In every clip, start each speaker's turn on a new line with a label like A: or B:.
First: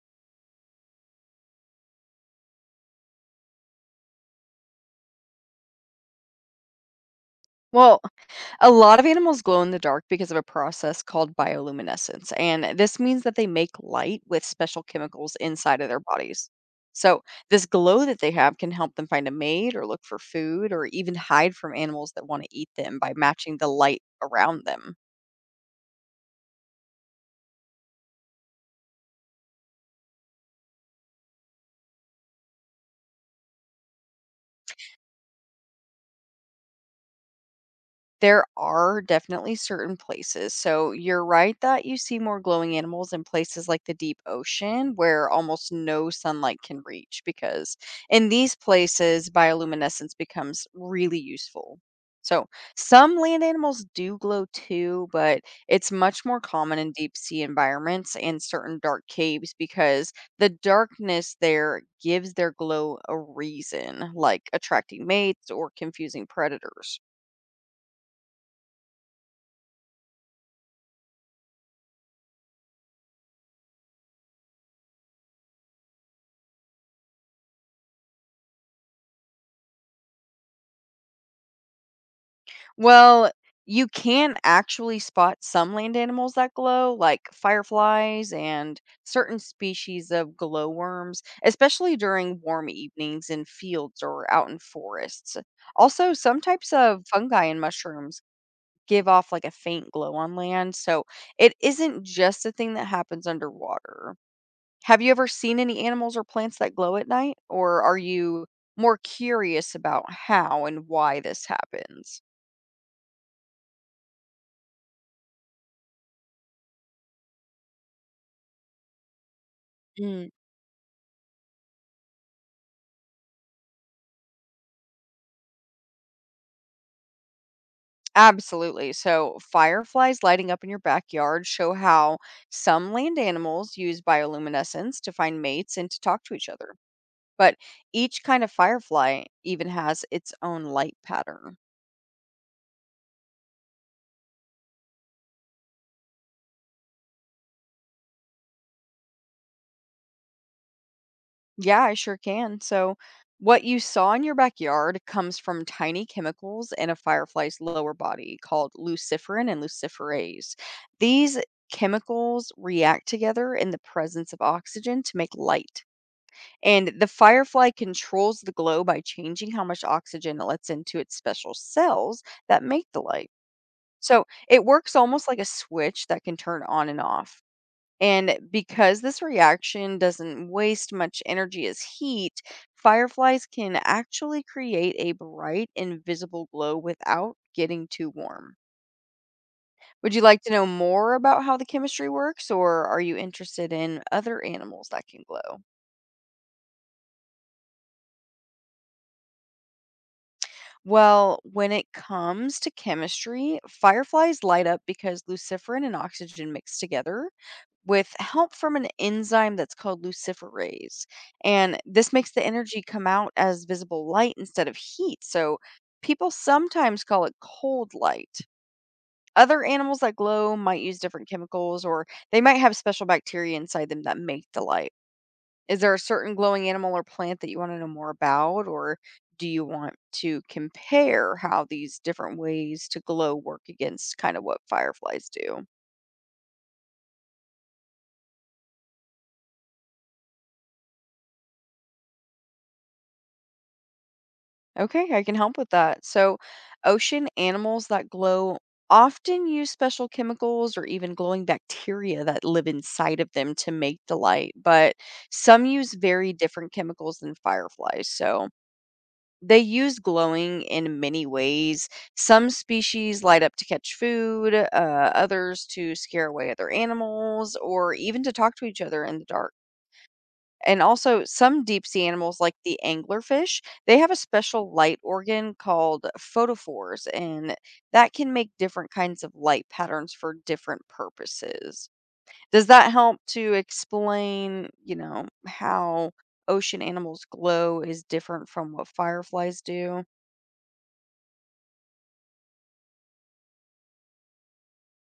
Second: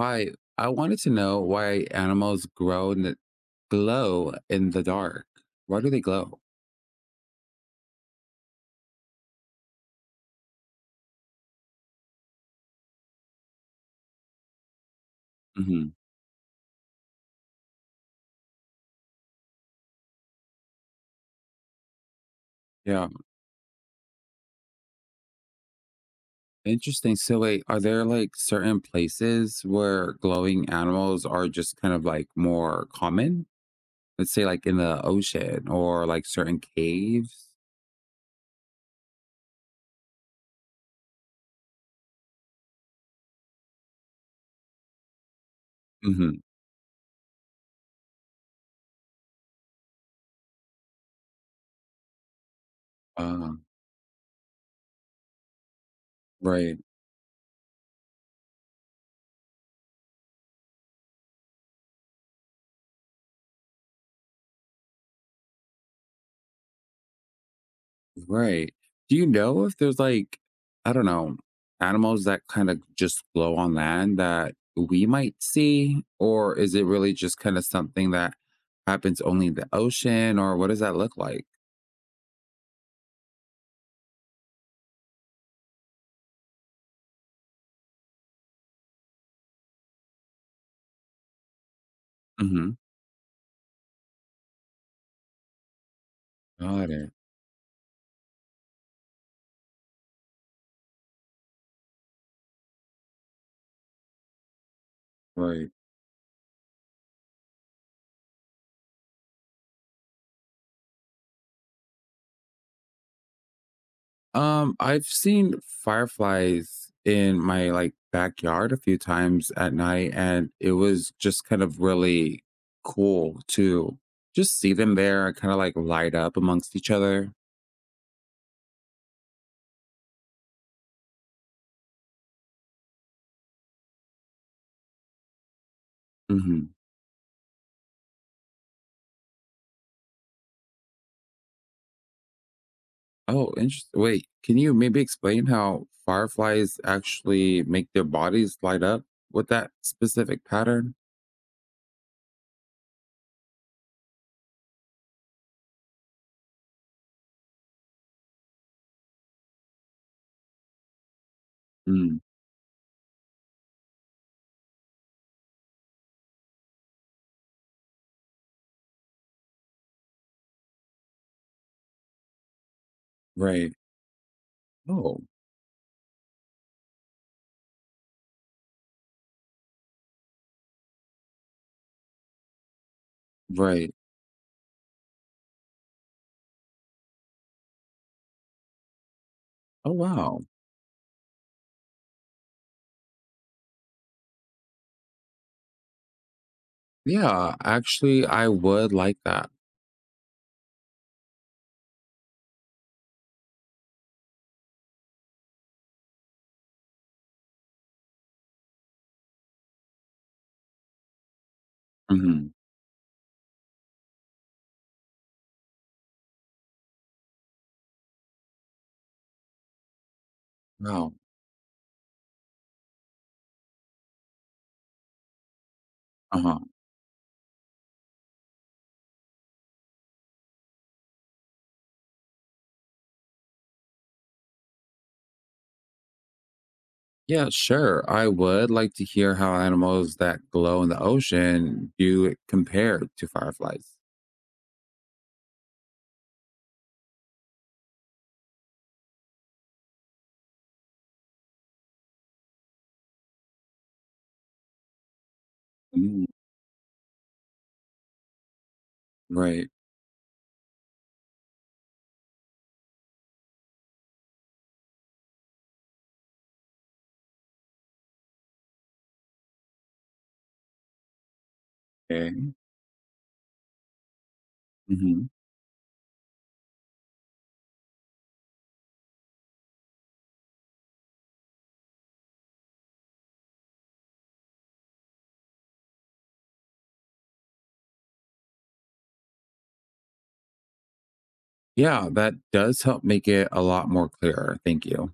A: Hi, I wanted to know why animals grow in the glow in the dark. Why do they glow?
B: Well, a lot of animals glow in the dark because of a process called bioluminescence, and this means that they make light with special chemicals inside of
A: Hmm.
B: their bodies. So, this glow that they have can help them find a mate or look for food or even hide from animals that want to eat them
A: Yeah,
B: by matching the light around them.
A: interesting. So wait, are there like certain places where glowing animals are just kind of like more common? Let's say like in the ocean or like certain caves.
B: There are definitely certain places. So you're right that you see more glowing animals in places like the deep ocean where almost no
A: Hmm.
B: sunlight can reach because in these places bioluminescence becomes really useful. So some land
A: Uh,
B: animals do glow too, but it's much more common
A: right.
B: in deep sea environments and certain dark caves because the darkness there gives their glow a reason, like attracting mates or confusing predators.
A: Right. Do you know if there's like, I don't know, animals that kind of just glow on land that we might see? Or is it really just kind of something that happens only in the ocean? Or what does that look like?
B: Well, you can actually spot some land animals that glow, like fireflies and certain species of glowworms, especially during warm
A: Hmm.
B: evenings in fields or out in forests. Also, some types
A: Got
B: of
A: it.
B: fungi and mushrooms give off like a faint glow on land, so it isn't just a thing that happens underwater. Have you ever seen
A: Right.
B: any animals or plants that glow at night, or are you more curious about how and why this happens?
A: I've seen fireflies in my like backyard a few times at night, and it was just kind of really cool to just see them there and kind of like light up amongst each other.
B: Absolutely. So, fireflies lighting up in your backyard show how some land animals use bioluminescence to find mates and to talk to each
A: Mm-hmm.
B: other. But each kind of firefly even has its own light pattern.
A: Oh, interesting. Wait, can you maybe explain how fireflies actually make their bodies light up with that specific pattern?
B: Yeah, I sure can. So, what you saw in your backyard comes from tiny chemicals in a firefly's lower body called luciferin and luciferase. These
A: Mm,
B: chemicals react together in the presence of oxygen to make light. And the firefly controls the glow by changing how much oxygen it lets into its special cells that make the light.
A: right.
B: So it works
A: Oh,
B: almost like a switch that can turn on and off. And because this reaction doesn't waste much energy as heat, fireflies can
A: right.
B: actually create a bright, invisible glow without getting too warm.
A: Oh,
B: Would you like
A: wow.
B: to know more about how the chemistry works, or are you interested in other animals that can glow?
A: Yeah, actually, I would like that.
B: Well, when it comes to chemistry, fireflies light up because luciferin and oxygen mix together with help from an enzyme that's called luciferase. And this makes the
A: Hmm.
B: energy come out as visible light instead of heat. So people sometimes call it cold light. Other animals that glow might use
A: Wow.
B: different chemicals or they might have special bacteria inside them that make the light. Is there a certain
A: Uh huh.
B: glowing animal or plant that you wanna know more about, or do you want to compare how these different ways to glow work against kind of what fireflies do?
A: Yeah, sure. I would like to hear how animals that glow in the ocean do it compared to fireflies.
B: Okay, I can help with that. So, ocean animals that glow often use special chemicals or even glowing bacteria that live inside of them to make the light, but some use
A: Mm,
B: very different chemicals than fireflies. So, they
A: right.
B: use glowing in many ways. Some species light up to catch food, others to scare away other animals, or even to talk to each other in the dark. And also, some deep sea
A: Okay.
B: animals, like the anglerfish, they have a special light
A: Hmm.
B: organ called photophores, and that can make different kinds of light patterns for different purposes. Does that help to explain, you know, how ocean animals glow is different from what fireflies do?
A: Yeah, that does help make it a lot more clearer. Thank you.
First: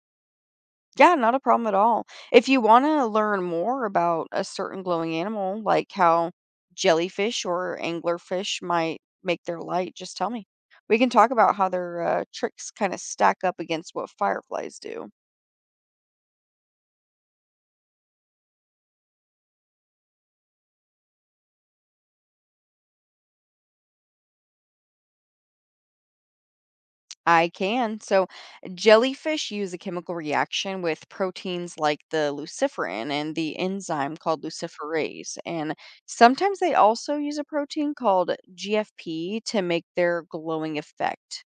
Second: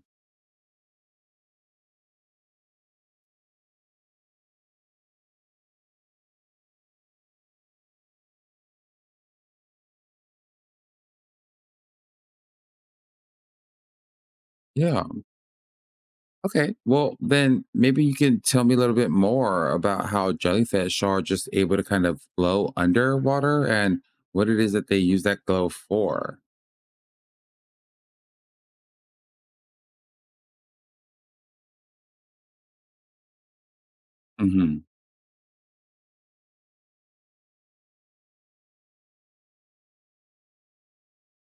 B: Yeah, not a problem at all. If you want to learn more about a certain glowing animal, like how jellyfish or anglerfish might make their light, just tell me. We can talk about how their tricks kind of stack up against what fireflies
A: Yeah.
B: do.
A: Okay. Well, then maybe you can tell me a little bit more about how jellyfish are just able to kind of glow underwater and what it is that they use that glow for.
B: I can. So, jellyfish use a chemical reaction with proteins like the luciferin and the enzyme called
A: Hmm.
B: luciferase. And sometimes they also use a protein called GFP to make their glowing effect.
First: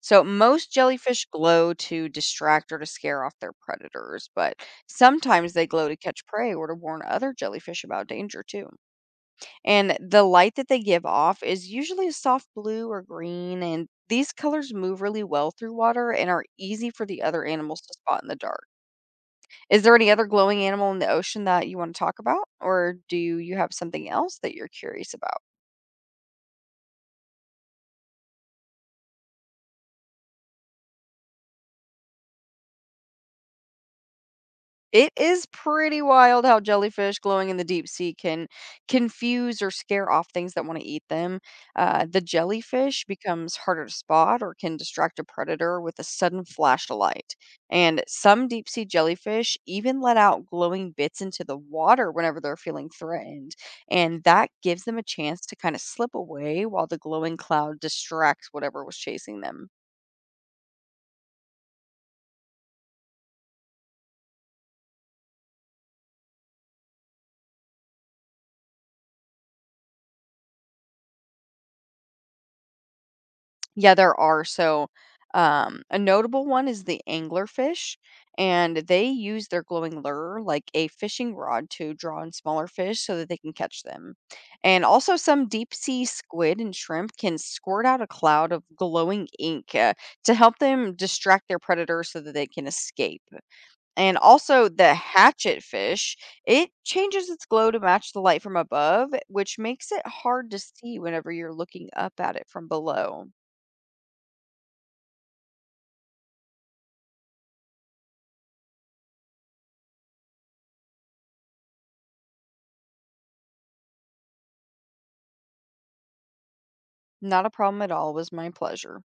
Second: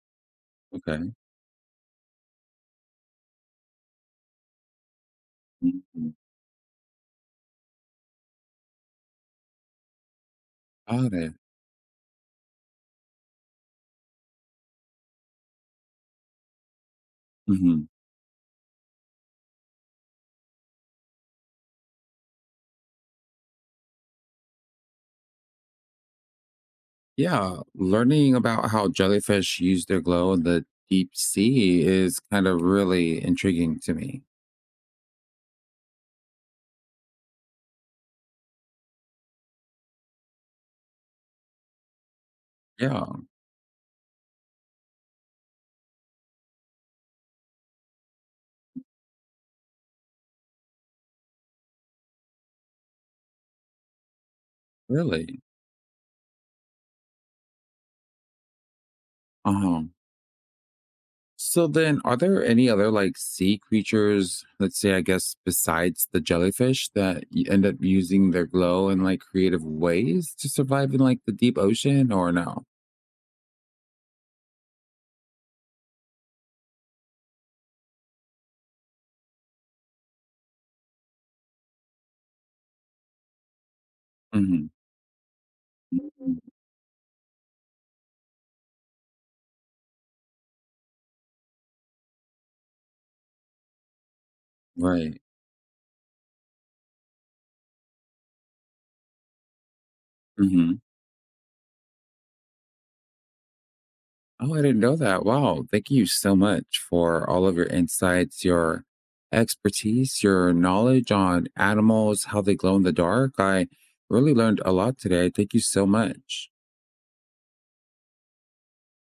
B: So most
A: Okay.
B: jellyfish glow to distract or to scare off their predators, but sometimes they glow to
A: Mhm.
B: catch prey or to warn other jellyfish about danger too. And the light that they give
A: Got it.
B: off is usually a soft blue or green, and these colors move really well through water and are easy for the other
A: Hmm.
B: animals to spot in the dark. Is there any other glowing animal in the ocean that you want to talk about, or do you have something else that you're curious about?
A: Yeah. Learning about how jellyfish use their glow in the deep sea is kind of really intriguing to me.
B: It is pretty wild how jellyfish glowing in the deep sea can confuse or scare off things that want to eat them. The
A: Yeah,
B: jellyfish becomes harder to spot or can distract a predator with a sudden flash of light. And some deep sea jellyfish even let out glowing bits into the water whenever they're feeling threatened. And that gives them a
A: really.
B: chance to kind of slip away while the glowing cloud distracts whatever was chasing
A: Uh
B: them.
A: huh. So then, are there any other like sea creatures, let's say, I guess, besides the jellyfish that end up using their glow in like creative ways to survive in like the deep ocean or no?
B: Yeah, there are. So, a notable one is the anglerfish, and they use their glowing lure like a fishing rod to draw in smaller fish so that they can catch them.
A: Hmm.
B: And also, some deep sea
A: Mm.
B: squid and shrimp can squirt out a cloud of glowing ink to help them distract their predators so that they can escape. And also, the
A: Right.
B: hatchet fish, it changes its glow to match the light from above, which makes it hard to
A: Hmm.
B: see whenever you're looking up at it from below.
A: Oh, I didn't know that. Wow. Thank you so much for all of your insights, your expertise, your knowledge on animals, how they glow in the dark. I really learned a lot today. Thank you so much.
B: Not a problem at all. It was my pleasure.